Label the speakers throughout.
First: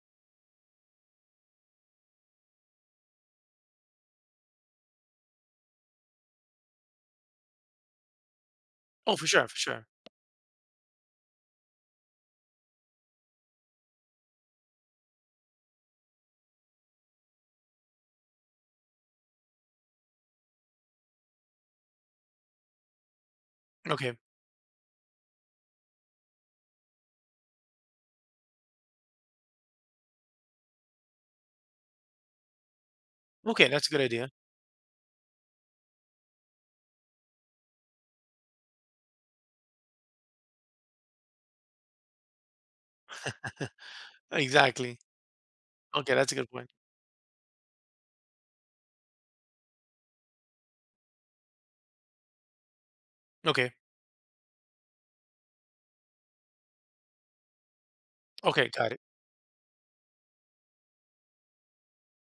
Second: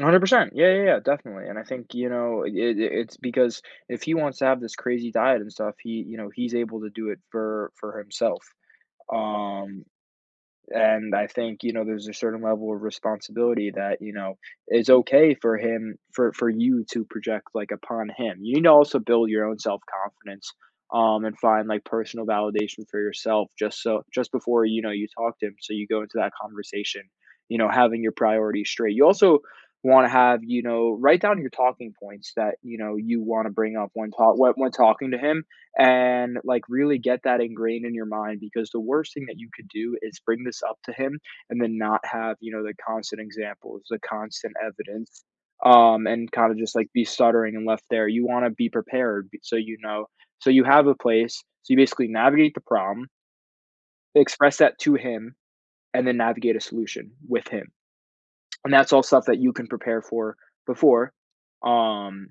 Speaker 1: 100%, yeah, yeah, yeah, definitely, and I think, you know, it it it's because if he wants to have this crazy diet and stuff, he you know, he's able to do it for for himself,
Speaker 2: Oh, for sure, for
Speaker 1: um,
Speaker 2: sure.
Speaker 1: and I think, you know, there's a certain level of responsibility that, you know, is okay for him for for you to project, like, upon him. You need to also build your own self confidence, um, and find, like, personal validation for yourself just so
Speaker 2: Okay.
Speaker 1: just before, you know, you talk to him, so you go into that conversation, you know, having your priorities straight. You also wanna have you know, write down your talking points that, you know, you wanna
Speaker 2: Okay,
Speaker 1: bring
Speaker 2: that's
Speaker 1: up
Speaker 2: a good
Speaker 1: when
Speaker 2: idea.
Speaker 1: tal when when talking to him and, like, really get that ingrained in your mind because the worst thing that you could do is bring this up to him and then not have, you know, the constant examples, the constant
Speaker 2: Exactly.
Speaker 1: evidence, um,
Speaker 2: Okay, that's
Speaker 1: and
Speaker 2: a good
Speaker 1: kinda
Speaker 2: point.
Speaker 1: just, like, be stuttering and left there, you wanna be prepared be so, you know so you have a place, so you basically navigate the problem
Speaker 2: Okay.
Speaker 1: express that to him, and then navigate a solution with him,
Speaker 2: Okay,
Speaker 1: and that's
Speaker 2: got it.
Speaker 1: all stuff that you can prepare for before, um,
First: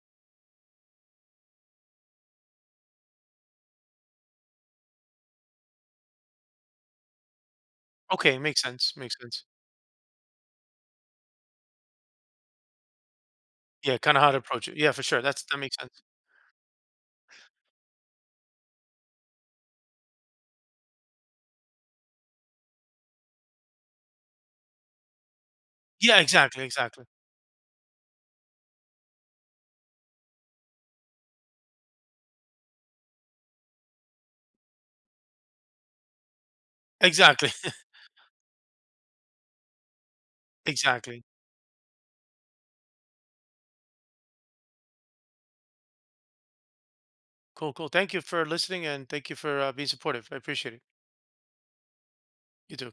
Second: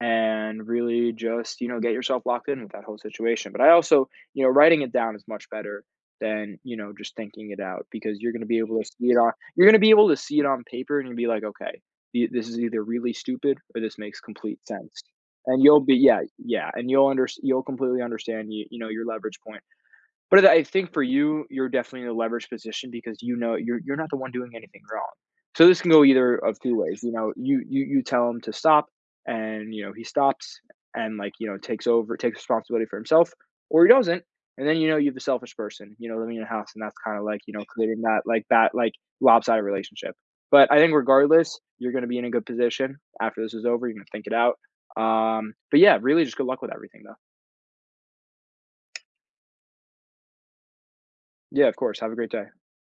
Speaker 1: and really just, you know, get yourself locked in with that whole situation. But I also, you know, writing it down is much better than, you know, just thinking it out because you're
Speaker 2: Okay,
Speaker 1: gonna be
Speaker 2: makes
Speaker 1: able to
Speaker 2: sense,
Speaker 1: see
Speaker 2: makes
Speaker 1: it on
Speaker 2: sense.
Speaker 1: you're gonna be able to see it on paper and you're gonna be like, "Okay. Th this is either really stupid or
Speaker 2: Yeah,
Speaker 1: this makes
Speaker 2: kinda how to
Speaker 1: complete
Speaker 2: approach it. Yeah,
Speaker 1: sense."
Speaker 2: for sure, that's that
Speaker 1: And
Speaker 2: makes
Speaker 1: you'll be
Speaker 2: sense.
Speaker 1: yeah, yeah, and you'll unders you'll completely understand, you you know, your leverage point. But I I think for you, you're definitely in a leverage position because, you know, you're you're not the one doing anything wrong. So this can go
Speaker 2: Yeah,
Speaker 1: either of
Speaker 2: exactly,
Speaker 1: two ways,
Speaker 2: exactly.
Speaker 1: you know? You you you tell him to stop and, you know, he stops and, like, you know, takes over takes responsibility for himself or he doesn't, and then, you know, you have the selfish person, you know, living in your house, and that's kinda, like,
Speaker 2: Exactly.
Speaker 1: you know, creating that like that, like, lopsided relationship. But I think
Speaker 2: Exactly.
Speaker 1: regardless, you're gonna be in a good position. After this is over, you're gonna think it out, um, but, yeah, really, just good luck with everything, though.
Speaker 2: Cool, cool, thank you for listening, and thank you for, uh, being supportive, I appreciate it.
Speaker 1: Yeah, of course, have a great day.
Speaker 2: You too.